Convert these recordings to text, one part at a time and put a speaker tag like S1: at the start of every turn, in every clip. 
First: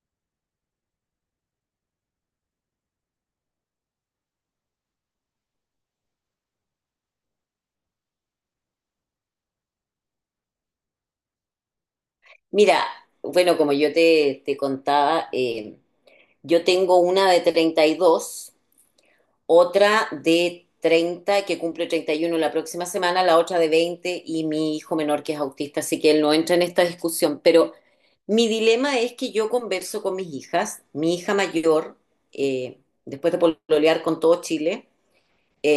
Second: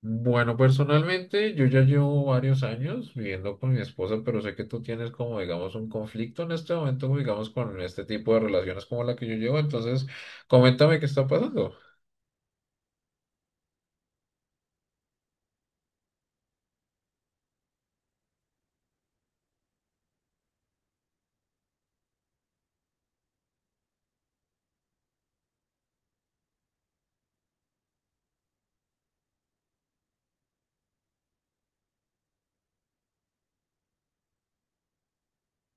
S1: Bueno, personalmente yo ya llevo varios años viviendo con mi esposa, pero sé que tú tienes como, digamos, un conflicto en este momento, como, digamos, con este tipo de relaciones como la que yo llevo. Entonces, coméntame qué está pasando.
S2: Mira, bueno, como yo te contaba, yo tengo una de 32, otra de 30 que cumple 31 la próxima semana, la otra de 20 y mi hijo menor que es autista, así que él no entra en esta discusión. Pero mi dilema es que yo converso con mis hijas, mi hija mayor, eh, después de pololear con todo Chile,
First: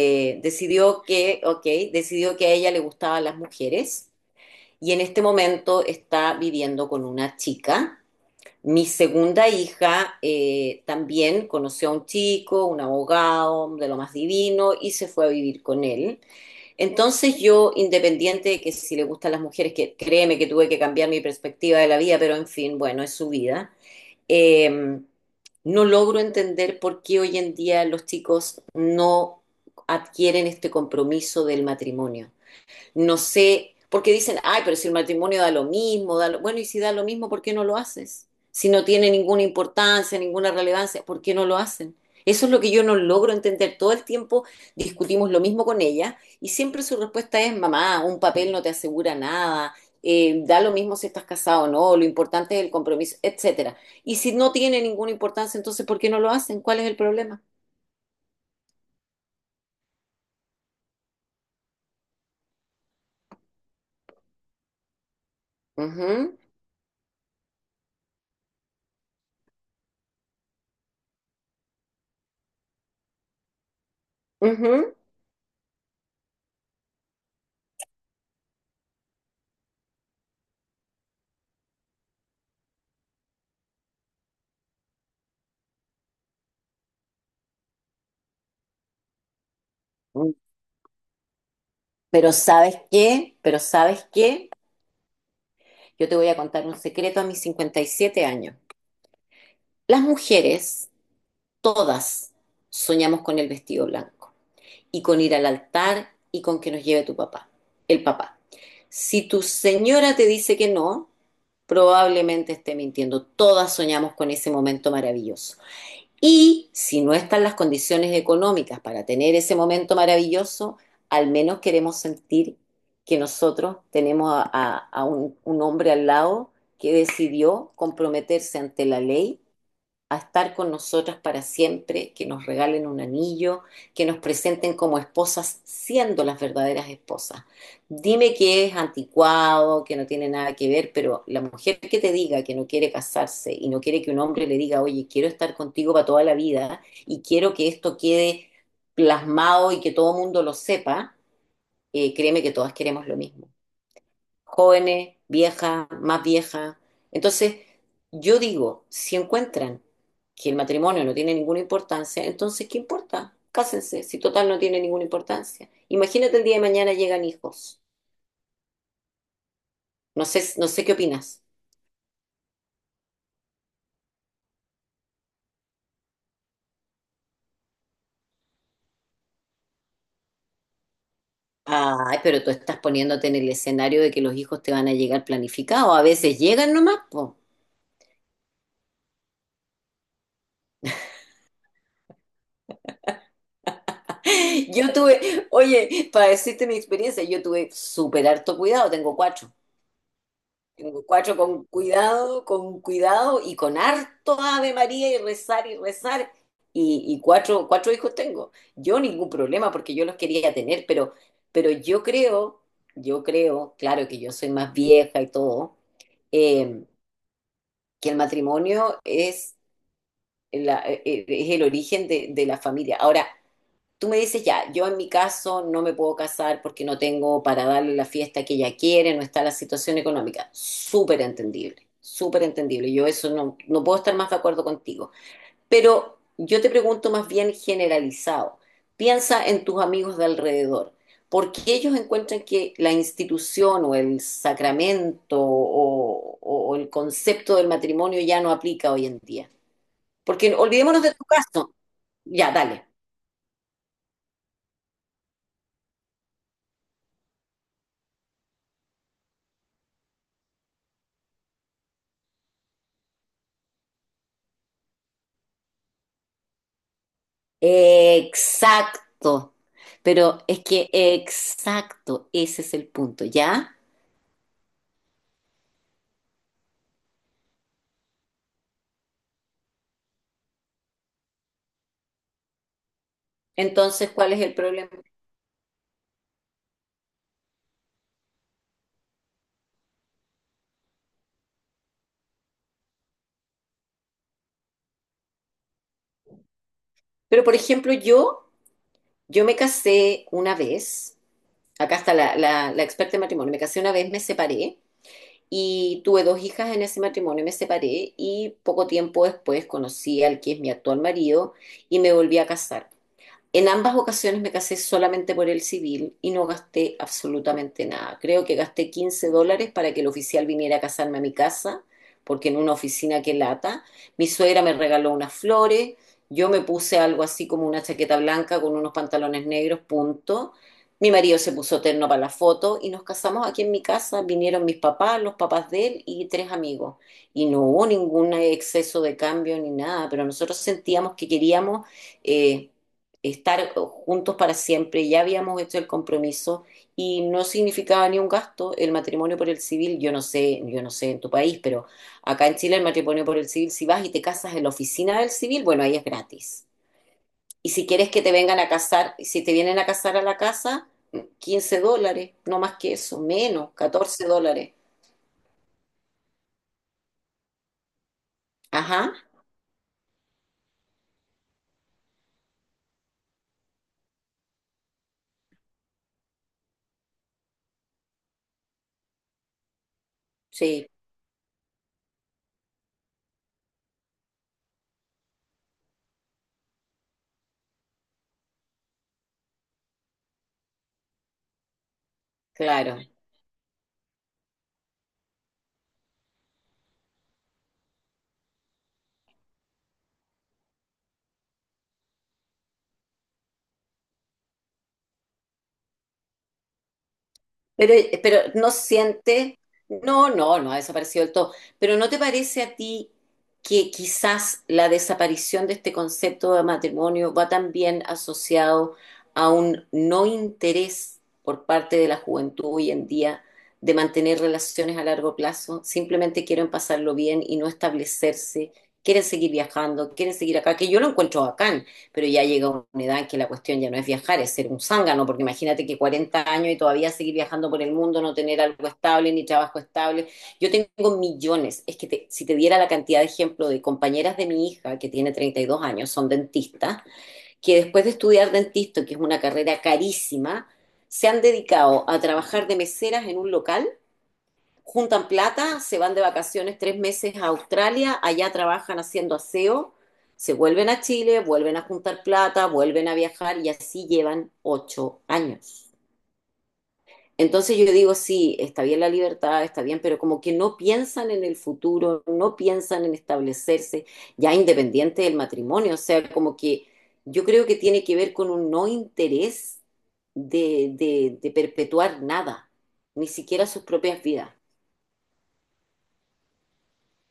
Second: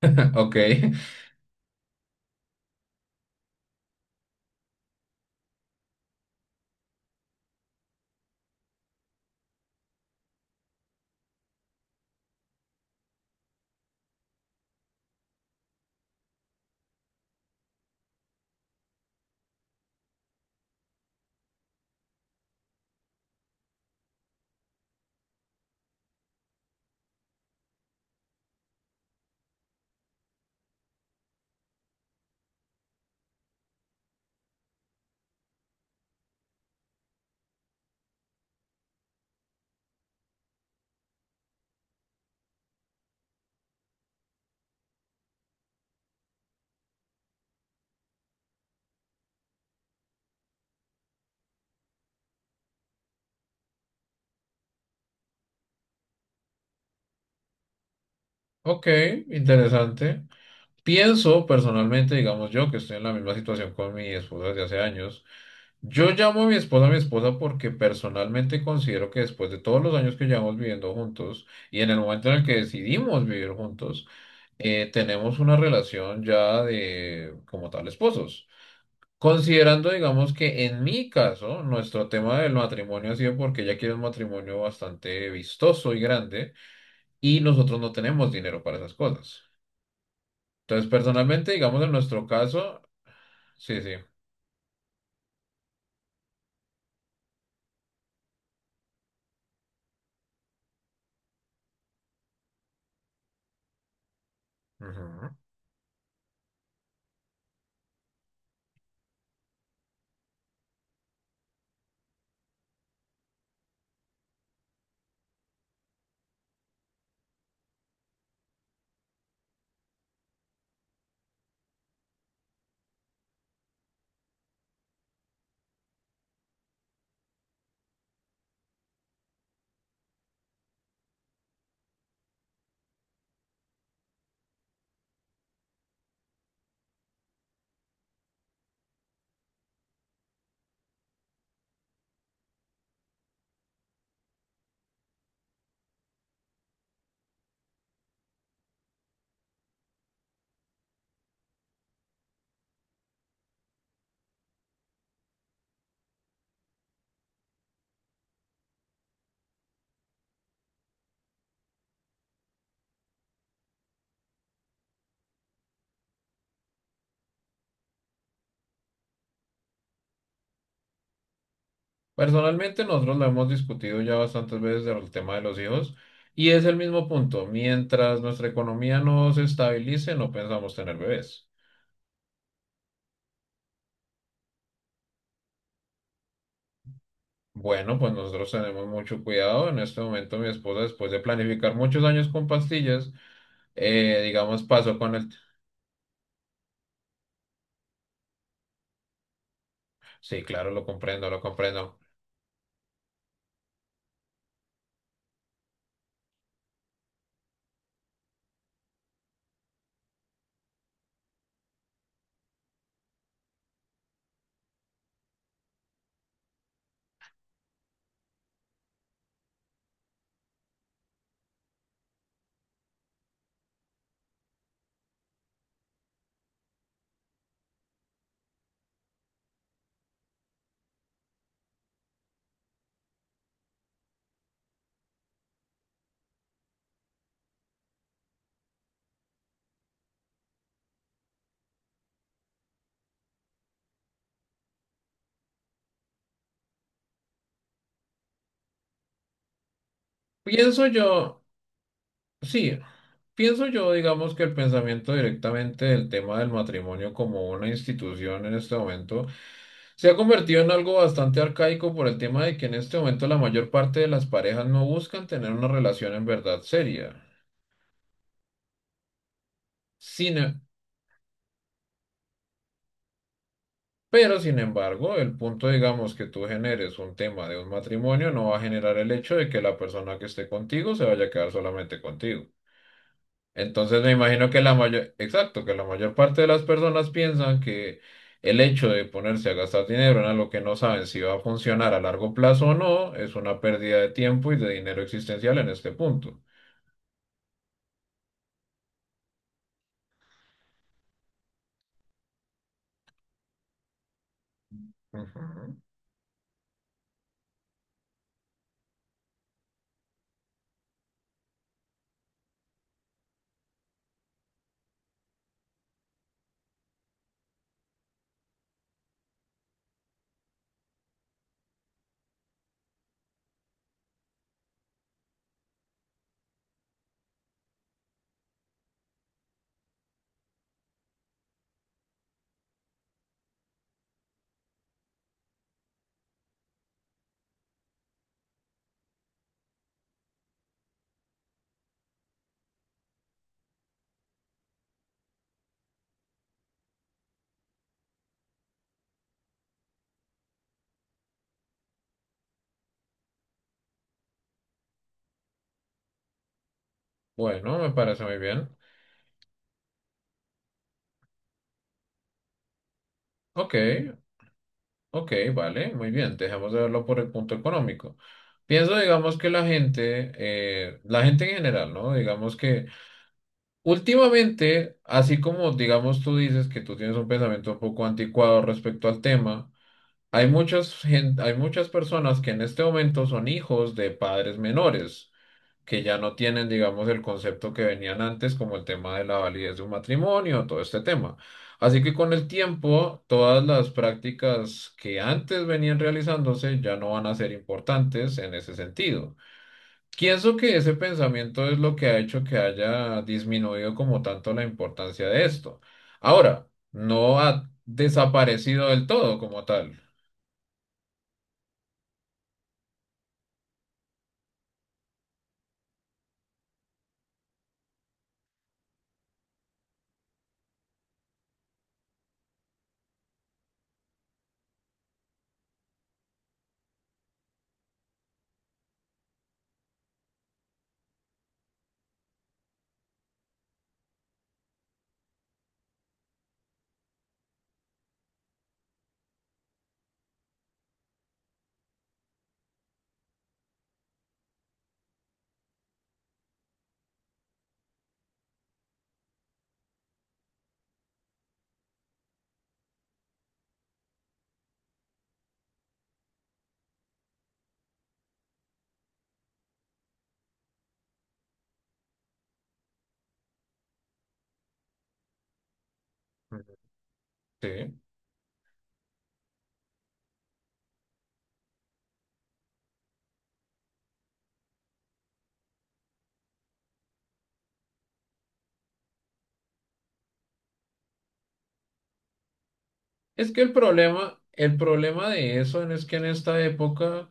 S1: Ok,
S2: decidió que, ok, decidió que a ella le gustaban las mujeres y en este momento está viviendo con una chica. Mi segunda hija, también conoció a un chico, un abogado de lo más divino, y se fue a vivir con él. Entonces yo, independiente de que si le gustan las mujeres, que créeme que tuve que cambiar mi perspectiva de la vida, pero en fin, bueno, es su vida. eh, no logro entender por qué hoy en día los chicos no adquieren este compromiso del matrimonio. No sé, porque dicen, ay, pero si el matrimonio da lo mismo, da lo... bueno, y si da lo mismo, ¿por qué no lo haces? Si no tiene ninguna importancia, ninguna relevancia, ¿por qué no lo hacen? Eso es lo que yo no logro entender. Todo el tiempo discutimos lo mismo con ella y siempre su respuesta es, mamá, un papel no te asegura nada, da lo mismo si estás casado o no, lo importante es el compromiso, etcétera. Y si no tiene ninguna importancia, entonces, ¿por qué no lo hacen? ¿Cuál es el problema?
S1: ok, interesante. Pienso personalmente, digamos, yo que estoy en la misma situación con mi esposa desde hace años. Yo
S2: Ujú,
S1: llamo a mi esposa porque personalmente considero que después de todos los años que llevamos viviendo juntos y en el momento en el que decidimos vivir juntos, tenemos una relación ya de como tal esposos. Considerando, digamos que en mi caso, nuestro tema del matrimonio ha sido porque ella quiere un matrimonio bastante vistoso y grande y nosotros no tenemos dinero para esas cosas.
S2: ujú.
S1: Entonces, personalmente, digamos en nuestro
S2: Pero ¿sabes
S1: caso,
S2: qué? Pero
S1: sí, sí.
S2: ¿sabes qué? Yo te voy a contar un secreto a mis 57 años. Las mujeres, todas, soñamos con el vestido blanco y con
S1: Ujú.
S2: ir al altar y con que nos lleve tu papá, el papá. Si tu señora te dice que no, probablemente esté mintiendo. Todas soñamos con ese momento maravilloso. Y si no están las condiciones económicas para tener ese momento maravilloso, al menos queremos sentir que nosotros tenemos a un hombre al lado que decidió comprometerse ante la ley a estar con nosotras para siempre, que nos regalen un anillo, que nos presenten como esposas siendo las verdaderas esposas. Dime que es anticuado, que no tiene nada que ver, pero la mujer que te diga que no quiere casarse y no quiere que un hombre le diga, oye, quiero estar contigo para toda la vida y quiero que esto quede plasmado y que todo el mundo lo sepa, créeme que todas queremos lo mismo, jóvenes, viejas, más viejas. Entonces, yo digo, si encuentran que el matrimonio no tiene ninguna importancia, entonces, ¿qué importa? Cásense, si total no tiene ninguna importancia. Imagínate el día de mañana llegan hijos. No sé, no sé qué opinas.
S1: Personalmente, nosotros lo hemos discutido ya bastantes veces el tema de los hijos y es el mismo punto. Mientras nuestra economía no se estabilice, no pensamos tener bebés.
S2: Ay, pero tú estás poniéndote en el escenario de que los hijos te van a llegar planificados. A veces llegan nomás, po.
S1: Bueno, pues nosotros tenemos mucho cuidado. En este momento mi esposa, después de planificar muchos años con pastillas, digamos,
S2: Yo
S1: pasó con el...
S2: tuve, oye, para decirte mi experiencia, yo tuve súper harto cuidado, tengo cuatro.
S1: Sí, claro, lo comprendo,
S2: Cuatro
S1: lo comprendo.
S2: con cuidado y con harto Ave María y rezar y rezar. Y cuatro hijos tengo. Yo ningún problema porque yo los quería tener, pero, pero yo creo, claro que yo soy más vieja y todo, eh, que el matrimonio es, es el origen de, la familia. Ahora, tú me dices, ya, yo en mi caso no me puedo casar porque no tengo para darle la fiesta que ella quiere, no está la situación económica. Súper entendible, súper entendible. Yo eso no, no puedo estar más de acuerdo contigo. Pero yo te pregunto más bien generalizado. Piensa en tus amigos de alrededor. ¿Por qué ellos encuentran que la institución o el sacramento o el concepto del matrimonio ya no aplica hoy en día? Porque
S1: Pienso
S2: olvidémonos de tu
S1: yo,
S2: caso. Ya,
S1: sí,
S2: dale.
S1: pienso yo, digamos, que el pensamiento directamente del tema del matrimonio como una institución en este momento se ha convertido en algo bastante arcaico por el tema de que en este momento la mayor parte de las parejas no buscan tener una relación en verdad seria.
S2: Exacto.
S1: Sin,
S2: Pero
S1: e
S2: es que exacto, ese es el punto, ¿ya?
S1: Pero, sin embargo, el punto, digamos, que tú generes un tema de un matrimonio no va a generar el hecho de que la persona que esté contigo se vaya a quedar solamente contigo. Entonces,
S2: Entonces,
S1: me
S2: ¿cuál es
S1: imagino
S2: el
S1: que la
S2: problema?
S1: mayor, exacto, que la mayor parte de las personas piensan que el hecho de ponerse a gastar dinero en algo que no saben si va a funcionar a largo plazo o no es una pérdida de tiempo y de dinero existencial en este punto.
S2: Pero, por ejemplo, yo me casé una vez, acá está la experta en matrimonio, me casé una vez, me separé
S1: Ujú.
S2: y tuve dos hijas en ese matrimonio, me separé y poco tiempo después conocí al que es mi actual marido y me volví a casar. En ambas ocasiones me casé solamente por el civil y no gasté absolutamente nada. Creo que gasté $15 para que el oficial viniera a casarme a mi casa, porque en una oficina, que lata. Mi suegra me regaló unas flores, yo me puse algo así como una chaqueta blanca con unos pantalones negros, punto. Mi marido se puso terno para la foto y nos casamos aquí en mi casa. Vinieron mis papás, los papás de él y tres amigos. Y no hubo ningún exceso de cambio ni nada, pero nosotros sentíamos que queríamos... eh, estar juntos para siempre, ya habíamos hecho el compromiso y no significaba ni un gasto el matrimonio por el civil. Yo no sé en tu país, pero acá en Chile el matrimonio por el civil, si vas y te casas en la oficina del civil, bueno, ahí es gratis. Y
S1: Bueno,
S2: si
S1: me
S2: quieres que
S1: parece
S2: te
S1: muy
S2: vengan
S1: bien.
S2: a casar, si te vienen a casar a la casa, $15, no más que eso, menos,
S1: Ok,
S2: $14.
S1: ok, vale, muy bien. Dejemos de verlo por el punto económico. Pienso,
S2: Ajá,
S1: digamos, que la gente en general, ¿no? Digamos que últimamente, así como, digamos, tú dices que tú tienes un pensamiento un poco anticuado respecto al tema, hay
S2: sí,
S1: muchas hay muchas personas que en este momento son hijos de padres menores, que ya no tienen, digamos, el concepto que venían antes, como el tema de la validez de un matrimonio, todo este tema. Así que con el
S2: claro.
S1: tiempo, todas las prácticas que antes venían realizándose ya no van a ser importantes en ese sentido. Pienso que ese pensamiento es lo que ha hecho que haya disminuido como tanto la importancia de esto. Ahora, no ha
S2: Pero, pero no
S1: desaparecido del todo
S2: siente,
S1: como tal.
S2: no, no, no ha desaparecido del todo. Pero ¿no te parece a ti que quizás la desaparición de este concepto de matrimonio va también asociado a un no interés por parte de la juventud hoy en día de mantener relaciones a largo plazo? Simplemente quieren pasarlo bien y no establecerse, quieren seguir viajando, quieren seguir acá, que yo lo encuentro acá, pero ya llega una edad en que la cuestión ya no es viajar, es ser un zángano, porque imagínate que 40 años y todavía seguir viajando por el mundo, no tener algo estable, ni trabajo estable. Yo tengo millones, es que si te diera la cantidad de ejemplo de compañeras de mi hija, que tiene 32 años, son dentistas, que después de estudiar dentista, que es una carrera carísima, se han dedicado a trabajar de meseras en un local, juntan plata, se van de vacaciones 3 meses a Australia, allá trabajan haciendo aseo, se vuelven a Chile, vuelven a juntar plata, vuelven a viajar y así llevan 8 años.
S1: Ujú.
S2: Entonces yo
S1: Sí.
S2: digo, sí, está bien la libertad, está bien, pero como que no piensan en el futuro, no piensan en establecerse, ya independiente del matrimonio, o sea, como que yo creo que tiene que ver con un no interés de, de perpetuar nada, ni
S1: Es que
S2: siquiera sus propias vidas,
S1: el problema de eso es que en esta época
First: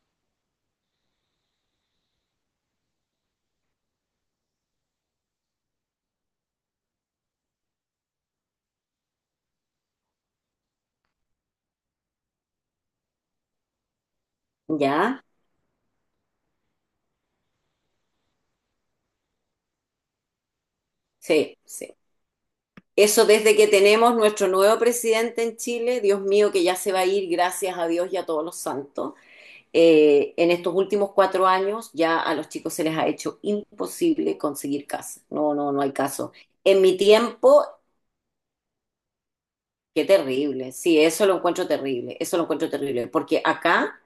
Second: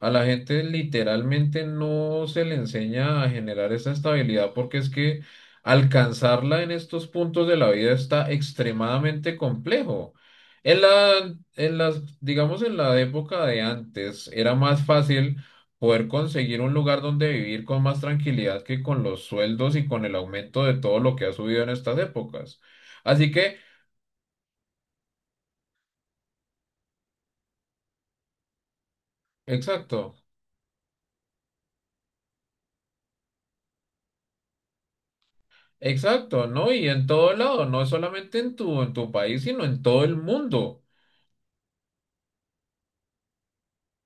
S1: a la gente literalmente no se le enseña a generar esa estabilidad porque es que alcanzarla en estos puntos de la vida está extremadamente complejo. En la, en las, digamos, en la época de antes era más
S2: ¿ya?
S1: fácil poder conseguir un lugar donde vivir con más tranquilidad que con los sueldos y con el aumento de todo lo que ha
S2: Sí,
S1: subido en
S2: sí.
S1: estas épocas.
S2: Eso
S1: Así
S2: desde
S1: que,
S2: que tenemos nuestro nuevo presidente en Chile, Dios mío, que ya se va a ir, gracias a Dios y a todos los santos.
S1: exacto.
S2: En estos últimos 4 años ya a los chicos se les ha hecho imposible conseguir casa. No, no, no hay caso.
S1: Exacto, ¿no?
S2: En
S1: Y
S2: mi
S1: en todo lado,
S2: tiempo,
S1: no solamente en tu país, sino en todo
S2: qué
S1: el
S2: terrible.
S1: mundo.
S2: Sí, eso lo encuentro terrible. Eso lo encuentro terrible. Porque acá,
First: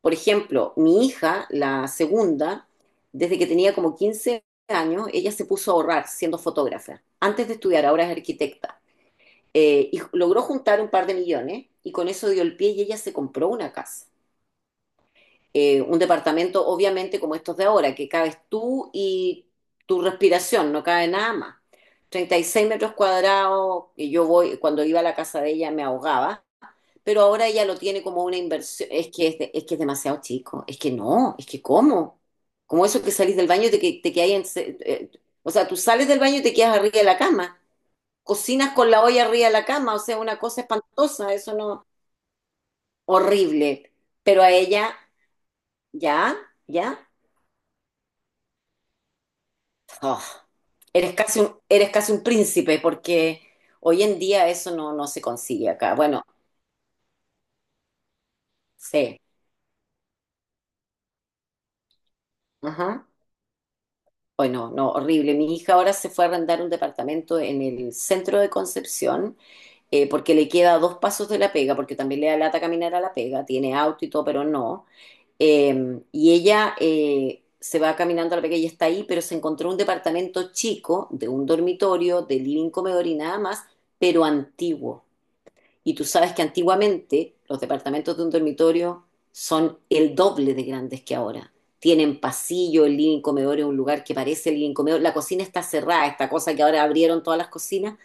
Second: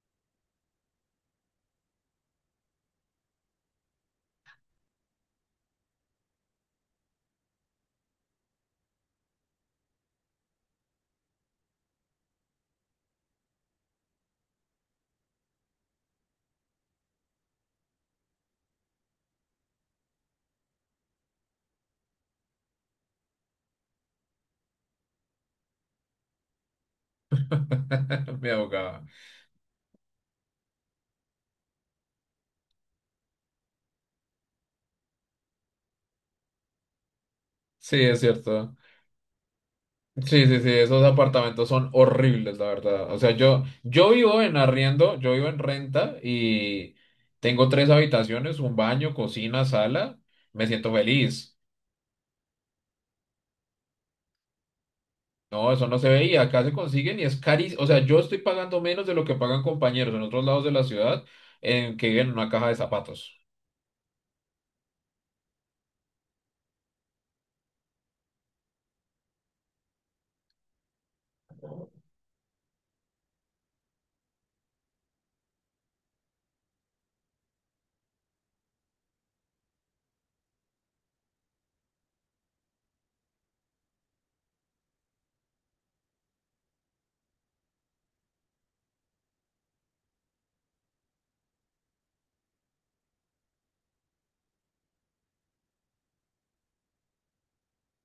S2: por ejemplo, mi hija, la segunda, desde que tenía como 15 años, ella se puso a ahorrar siendo fotógrafa. Antes de estudiar, ahora es arquitecta. Y logró juntar un par de millones y con eso dio el pie y ella se compró una casa. Un departamento, obviamente, como estos de ahora, que cabes tú y tu respiración, no cabe nada más. 36 metros cuadrados, y yo voy, cuando iba a la casa de ella me ahogaba, pero ahora ella lo tiene como una
S1: Me
S2: inversión.
S1: ahogaba.
S2: Es que es, es que es demasiado chico, es que no, es que ¿cómo? Como eso que salís del baño y te quedáis o sea, tú sales del baño y te quedas arriba de la cama,
S1: Sí, es
S2: cocinas
S1: cierto.
S2: con la olla arriba de la cama, o sea, una
S1: Sí,
S2: cosa
S1: sí, sí, esos
S2: espantosa. Eso
S1: apartamentos
S2: no,
S1: son horribles, la verdad. O sea, yo,
S2: horrible.
S1: yo vivo
S2: Pero a
S1: en
S2: ella,
S1: arriendo, yo vivo en renta
S2: ya,
S1: y
S2: ya,
S1: tengo tres habitaciones, un baño, cocina, sala.
S2: oh,
S1: Me siento feliz.
S2: eres casi un príncipe, porque hoy en día eso no, no se consigue
S1: No, eso
S2: acá.
S1: no se
S2: Bueno,
S1: ve y acá se consiguen y es carísimo. O sea, yo estoy pagando menos de
S2: sí,
S1: lo que pagan compañeros en otros lados de la ciudad en que viven en una caja de
S2: ajá.
S1: zapatos.
S2: Bueno, no, horrible. Mi hija ahora se fue a arrendar un departamento en el centro de Concepción, porque le queda dos pasos de la pega, porque también le da lata caminar a la pega, tiene auto y todo, pero no. Y ella se va caminando a la pega y está ahí, pero se encontró un departamento chico, de un dormitorio, de living, comedor y nada más, pero antiguo. Y tú sabes que antiguamente los departamentos de un dormitorio son el doble de grandes que ahora. Tienen pasillo, el living comedor es un lugar que parece el living comedor. La cocina está cerrada, esta cosa que ahora abrieron todas las cocinas,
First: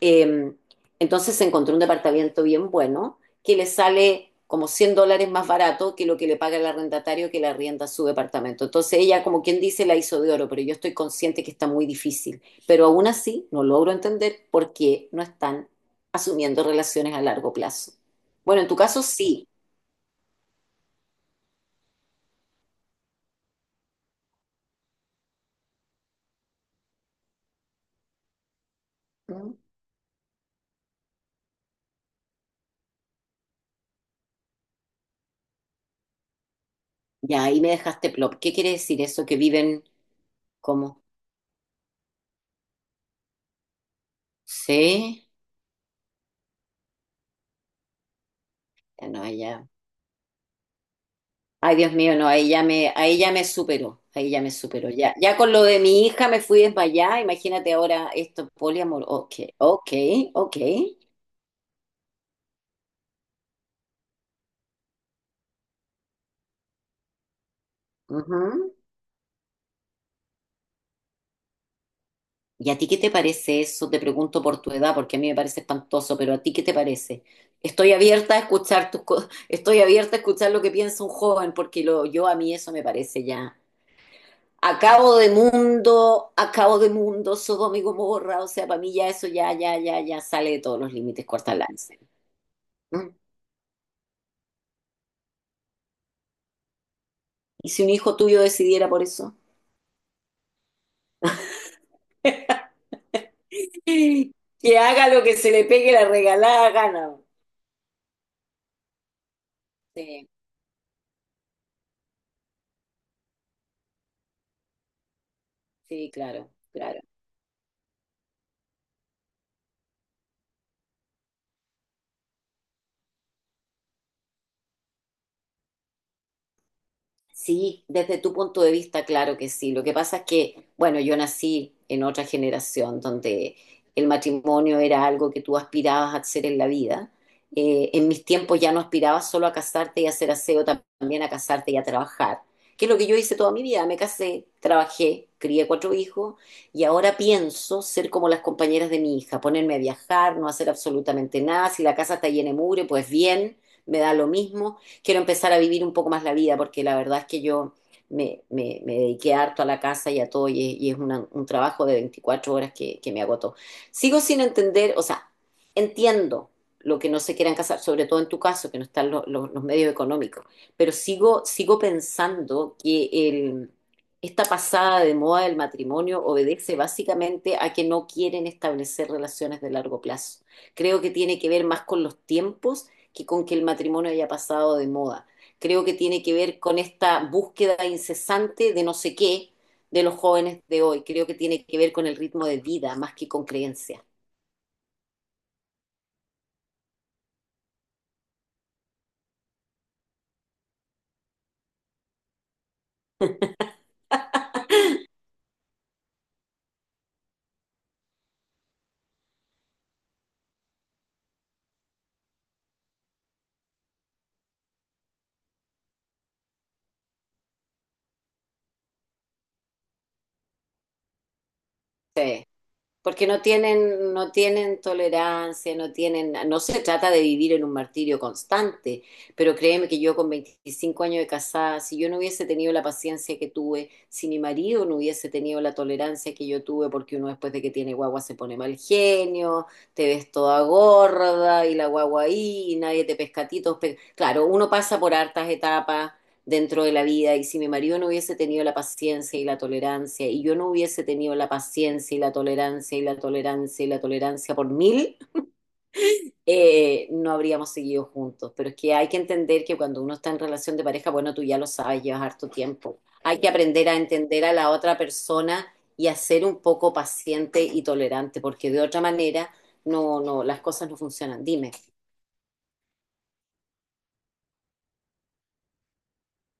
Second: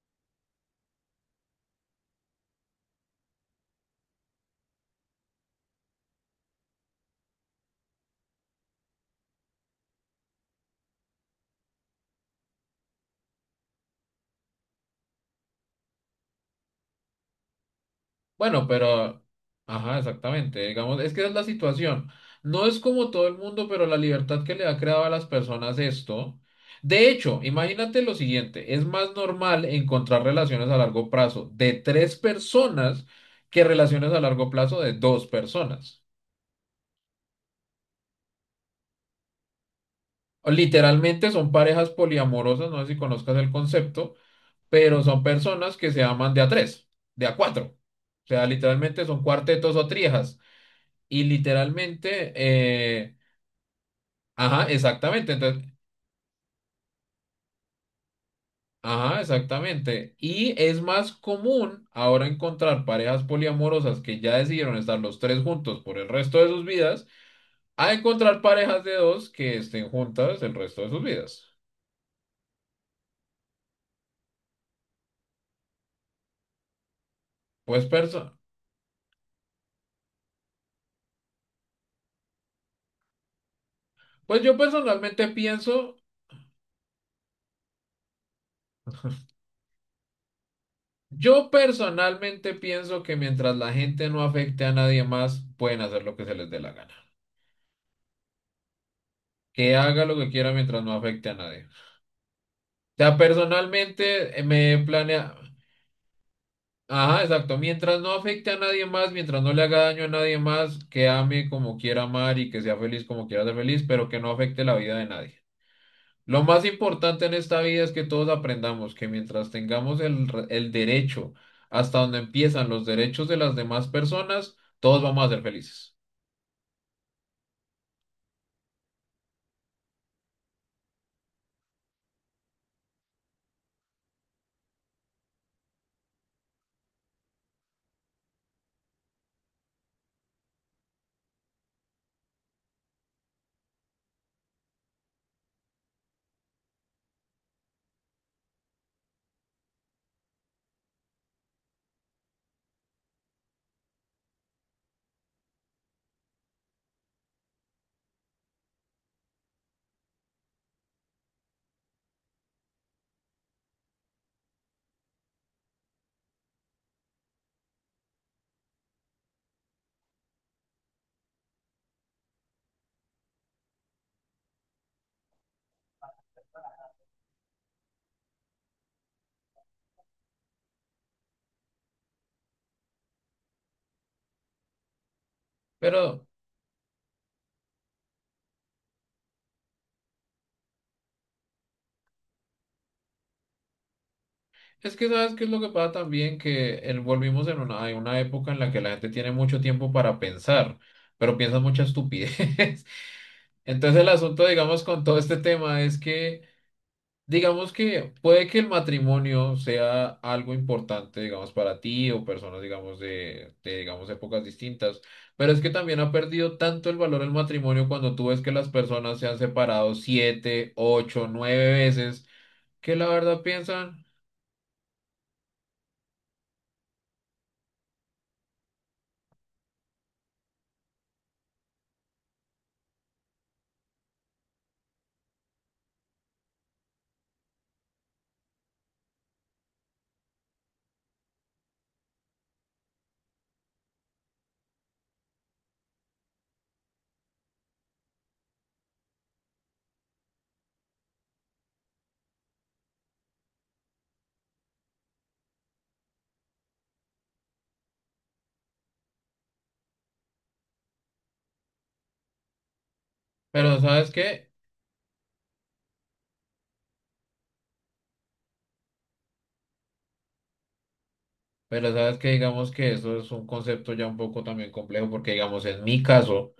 S2: eh, entonces encontró un departamento bien bueno que le sale como $100 más barato que lo que le paga el arrendatario que le arrienda su departamento. Entonces ella, como quien dice, la hizo de oro, pero yo estoy consciente que está muy difícil. Pero aún así no logro entender por qué no están asumiendo relaciones a largo plazo. Bueno,
S1: Bueno,
S2: en tu caso
S1: pero,
S2: sí.
S1: ajá, exactamente. Digamos, es que esa es la situación. No es como todo el mundo, pero la libertad que le ha creado a las personas esto. De hecho, imagínate lo siguiente, es más
S2: ¿No?
S1: normal encontrar relaciones a largo plazo de tres personas que relaciones a largo plazo de dos personas.
S2: Ya ahí me dejaste plop. ¿Qué quiere decir eso? Que viven como.
S1: Literalmente son parejas poliamorosas, no sé si conozcas el concepto, pero son
S2: Sí.
S1: personas que se aman de a tres, de a cuatro. O sea, literalmente
S2: Ya.
S1: son
S2: No, ya.
S1: cuartetos o triejas. Y
S2: Ay, Dios mío, no,
S1: literalmente,
S2: ahí ya me superó, ahí ya me
S1: ajá,
S2: superó. Ya,
S1: exactamente.
S2: ya con lo
S1: Entonces,
S2: de mi hija me fui desmayada, imagínate ahora esto, poliamor.
S1: ajá,
S2: Ok, ok,
S1: exactamente. Y
S2: ok.
S1: es más común ahora encontrar parejas poliamorosas que ya decidieron estar los tres juntos por el resto de sus vidas, a encontrar
S2: Ujú.
S1: parejas de dos que estén juntas el resto de sus vidas.
S2: ¿Y a ti qué te parece eso? Te pregunto por tu edad, porque a mí me parece espantoso, pero ¿a ti qué te parece?
S1: Pues,
S2: Estoy abierta
S1: perso-
S2: a escuchar estoy abierta a escuchar lo que piensa un joven, porque yo a mí eso me parece ya.
S1: pues
S2: Acabo de mundo, Sodoma y Gomorra, o sea, para mí ya eso ya, ya, ya, ya sale de todos los límites,
S1: yo
S2: corta el lance.
S1: personalmente pienso que mientras la gente no afecte a nadie más, pueden hacer lo que se les dé la gana.
S2: Y si un hijo tuyo decidiera por eso,
S1: Que haga lo que quiera mientras no afecte a nadie. O sea, personalmente me
S2: que haga lo
S1: planea.
S2: que se le pegue la regalada gana.
S1: Ajá, exacto. Mientras no afecte a nadie más, mientras no le haga daño a
S2: Sí,
S1: nadie más, que ame como quiera amar y que sea feliz como quiera ser feliz, pero que no afecte la vida de nadie.
S2: sí,
S1: Lo
S2: claro,
S1: más
S2: claro.
S1: importante en esta vida es que todos aprendamos que mientras tengamos el derecho, hasta donde empiezan los derechos de las demás personas, todos vamos a ser felices.
S2: Sí, desde tu punto de vista, claro que sí. Lo que pasa es que, bueno, yo nací en otra generación donde el matrimonio era algo que tú aspirabas a hacer en la vida. En mis tiempos ya no aspirabas solo a casarte y a hacer aseo, también a casarte y a trabajar, que es lo que yo hice toda mi vida. Me casé, trabajé, crié cuatro hijos y ahora pienso ser como las compañeras de mi hija, ponerme a viajar, no hacer absolutamente nada. Si la casa está llena de mugre, pues bien, me da lo mismo. Quiero empezar a vivir un poco más la vida, porque la verdad es que yo me dediqué harto a la casa y a todo, y es un trabajo de 24 horas que me agotó. Sigo sin entender, o sea, entiendo lo que no se quieran casar, sobre todo en tu caso, que no están los medios económicos, pero sigo pensando que esta pasada de moda del matrimonio obedece básicamente a que no quieren establecer relaciones de largo plazo. Creo que tiene que ver más con los tiempos que con que el matrimonio haya pasado de moda. Creo que tiene
S1: Pero
S2: que ver con esta búsqueda incesante de no sé qué de los jóvenes de hoy. Creo que tiene que ver con el ritmo de vida más que con creencias.
S1: es que sabes qué es lo que pasa también, que volvimos en una, hay una época en la que la gente tiene mucho tiempo para pensar, pero piensa mucha estupidez. Entonces el asunto, digamos, con todo este tema es que, digamos que puede que el matrimonio sea algo importante, digamos, para ti o personas, digamos, de, digamos, épocas distintas, pero es que también ha perdido tanto el valor el matrimonio cuando tú ves que las personas se han separado siete, ocho, nueve veces,
S2: Sí.
S1: que la
S2: Porque no
S1: verdad piensan,
S2: tienen, no tienen tolerancia, no tienen, no se trata de vivir en un martirio constante, pero créeme que yo con 25 años de casada, si yo no hubiese tenido la paciencia que tuve, si mi marido no hubiese tenido la tolerancia que yo tuve, porque uno después de que tiene guagua se pone mal genio, te ves toda gorda y la guagua ahí y nadie te pesca a ti, claro, uno pasa por hartas etapas dentro de la vida, y si mi marido no hubiese tenido la paciencia y la tolerancia y yo no hubiese tenido la paciencia y la tolerancia y la tolerancia y la tolerancia por mil, no habríamos seguido juntos. Pero es que hay que entender que cuando uno está en relación de pareja, bueno, tú ya lo sabes, llevas harto tiempo. Hay que
S1: pero
S2: aprender a
S1: ¿sabes
S2: entender
S1: qué?
S2: a la otra persona y a ser un poco paciente y tolerante, porque de otra manera no, no, las cosas no funcionan. Dime,
S1: Pero sabes que digamos que eso es un concepto ya un poco también complejo, porque digamos, en mi caso,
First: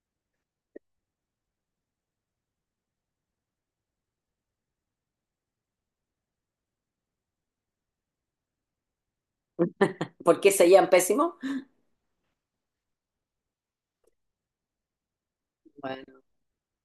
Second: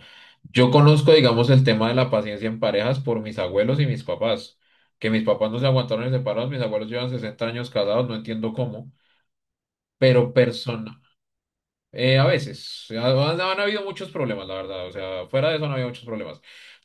S1: yo conozco, digamos, el tema de la paciencia en parejas por mis abuelos y mis papás, que mis papás no se aguantaron y separados, mis abuelos llevan 60 años casados, no entiendo cómo, pero
S2: ¿por qué se llevan
S1: persona,
S2: pésimo?
S1: a veces, han habido muchos problemas, la verdad, o sea, fuera de eso no había muchos
S2: Bueno.
S1: problemas,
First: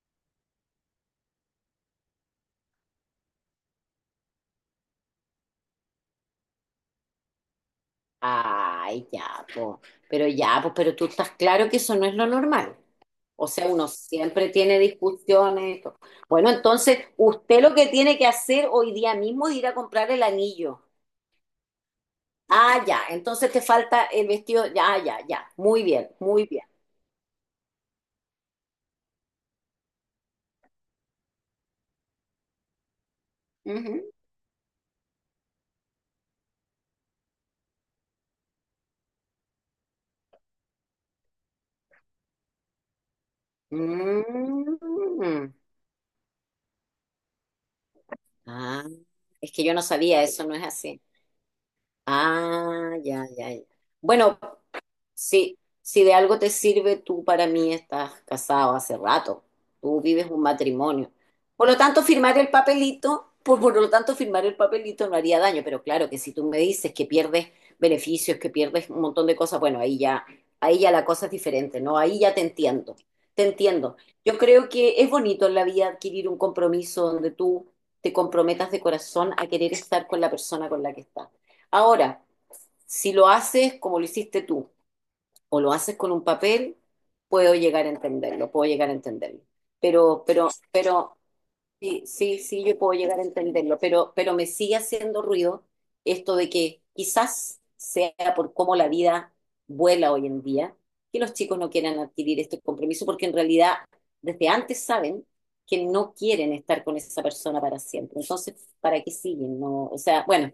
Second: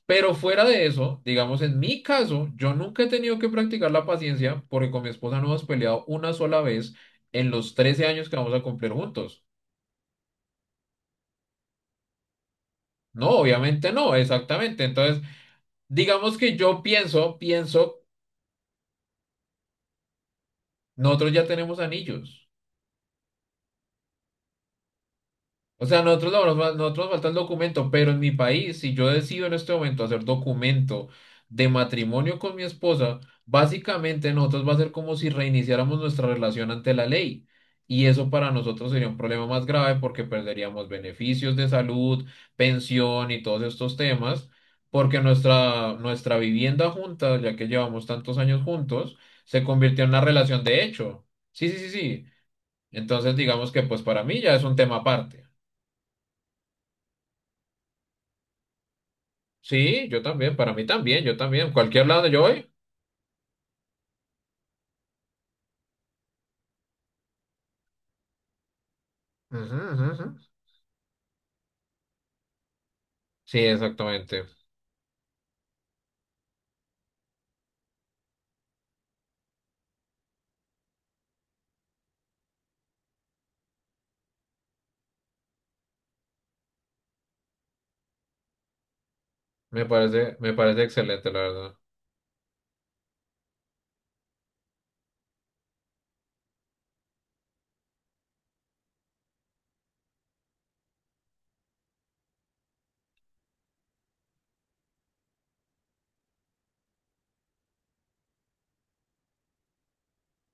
S1: pero fuera de eso, digamos, en mi caso, yo nunca he tenido que practicar la paciencia porque con mi esposa no hemos peleado una sola vez en los 13 años que vamos a cumplir
S2: Ay,
S1: juntos.
S2: ya, po. Pero ya, pues, pero tú estás claro que eso no es lo normal.
S1: No,
S2: O sea, uno
S1: obviamente no,
S2: siempre tiene
S1: exactamente, entonces...
S2: discusiones. Y
S1: Digamos
S2: bueno,
S1: que yo
S2: entonces,
S1: pienso,
S2: usted lo que
S1: pienso
S2: tiene que hacer hoy día mismo es ir a comprar el anillo.
S1: Nosotros ya tenemos anillos.
S2: Ah, ya, entonces te falta el vestido. Ya, ya, ya. Muy
S1: O sea,
S2: bien,
S1: nosotros,
S2: muy bien.
S1: nosotros falta el documento, pero en mi país, si yo decido en este momento hacer documento de matrimonio con mi esposa,
S2: Ujú.
S1: básicamente nosotros va a ser como si reiniciáramos nuestra relación ante la ley. Y eso para nosotros sería un problema más grave porque perderíamos beneficios de salud, pensión y todos estos temas, porque
S2: Mm.
S1: nuestra, nuestra vivienda junta, ya que llevamos tantos años
S2: Ah,
S1: juntos,
S2: es
S1: se
S2: que yo no
S1: convirtió en una
S2: sabía, eso no es
S1: relación de
S2: así.
S1: hecho. Sí, sí, sí, sí.
S2: Ah, ya,
S1: Entonces,
S2: ya, ya.
S1: digamos que pues para
S2: Bueno,
S1: mí ya es un tema aparte.
S2: sí, si de algo te sirve, tú para mí estás casado hace rato. Tú
S1: Sí, yo
S2: vives un
S1: también, para mí
S2: matrimonio.
S1: también, yo
S2: Por
S1: también,
S2: lo tanto,
S1: cualquier lado donde
S2: firmar
S1: yo
S2: el
S1: voy.
S2: papelito, por lo tanto, firmar el papelito no haría daño. Pero claro que si tú me dices que pierdes beneficios, que pierdes un montón de cosas,
S1: Ujú,
S2: bueno, ahí
S1: ujú,
S2: ya,
S1: ujú.
S2: ahí ya la cosa es diferente, ¿no? Ahí ya te entiendo. Te
S1: Sí,
S2: entiendo. Yo
S1: exactamente.
S2: creo que es bonito en la vida adquirir un compromiso donde tú te comprometas de corazón a querer estar con la persona con la que estás. Ahora, si lo haces como lo hiciste tú o lo haces con un papel, puedo llegar a entenderlo, puedo llegar a entenderlo. Pero, pero,
S1: Me parece
S2: pero,
S1: excelente, la verdad.
S2: sí, sí, sí, yo puedo llegar a entenderlo, pero me sigue haciendo ruido esto de que quizás sea por cómo la vida vuela hoy en día, que los chicos no quieran adquirir este compromiso, porque en realidad desde antes saben que no quieren estar con esa persona para siempre. Entonces, ¿para qué siguen? No, o sea, bueno,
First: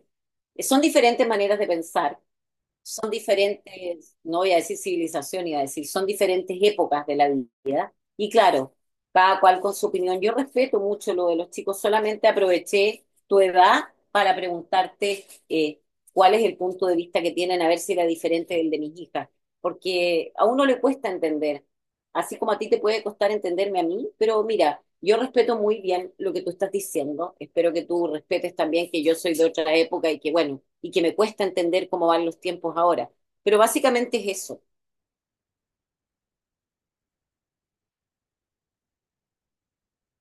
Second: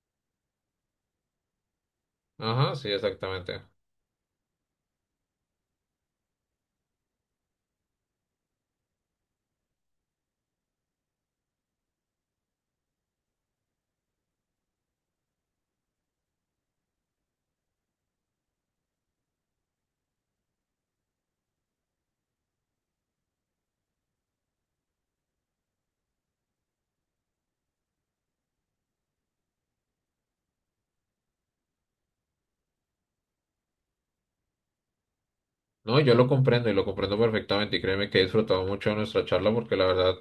S2: son diferentes maneras de pensar.
S1: Ajá, sí,
S2: Son
S1: exactamente.
S2: diferentes, no voy a decir civilización, iba a decir, son diferentes épocas de la vida. Y claro, cada cual con su opinión. Yo respeto mucho lo de los chicos, solamente aproveché tu edad para preguntarte cuál es el punto de vista que tienen, a ver si era diferente del de mis hijas. Porque a uno le cuesta entender así como a ti te puede costar entenderme a mí, pero mira, yo respeto muy bien lo que tú estás diciendo, espero que tú respetes también que yo soy de otra época y que bueno, y que me cuesta entender cómo van los tiempos ahora, pero básicamente es eso.
S1: No, yo lo comprendo y lo comprendo perfectamente y créeme que he disfrutado mucho de nuestra charla porque la verdad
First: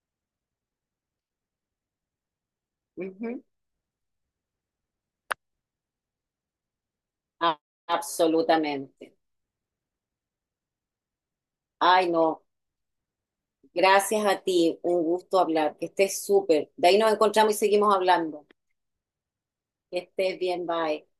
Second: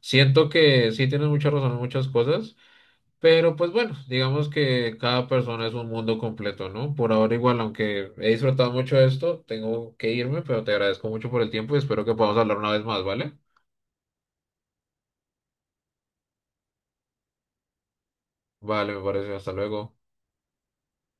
S1: siento que sí tienes mucha razón en muchas cosas.
S2: Ujú.
S1: Pero pues bueno, digamos que cada persona es un mundo completo, ¿no? Por ahora
S2: A-
S1: igual, aunque he disfrutado mucho de
S2: Absolutamente.
S1: esto, tengo que irme, pero te agradezco mucho por el tiempo y espero
S2: Ay,
S1: que podamos
S2: no,
S1: hablar una vez más, ¿vale?
S2: gracias a ti, un gusto hablar, que estés súper. De ahí nos encontramos y seguimos hablando.
S1: Vale, me parece. Hasta luego.
S2: Que estés bien, bye.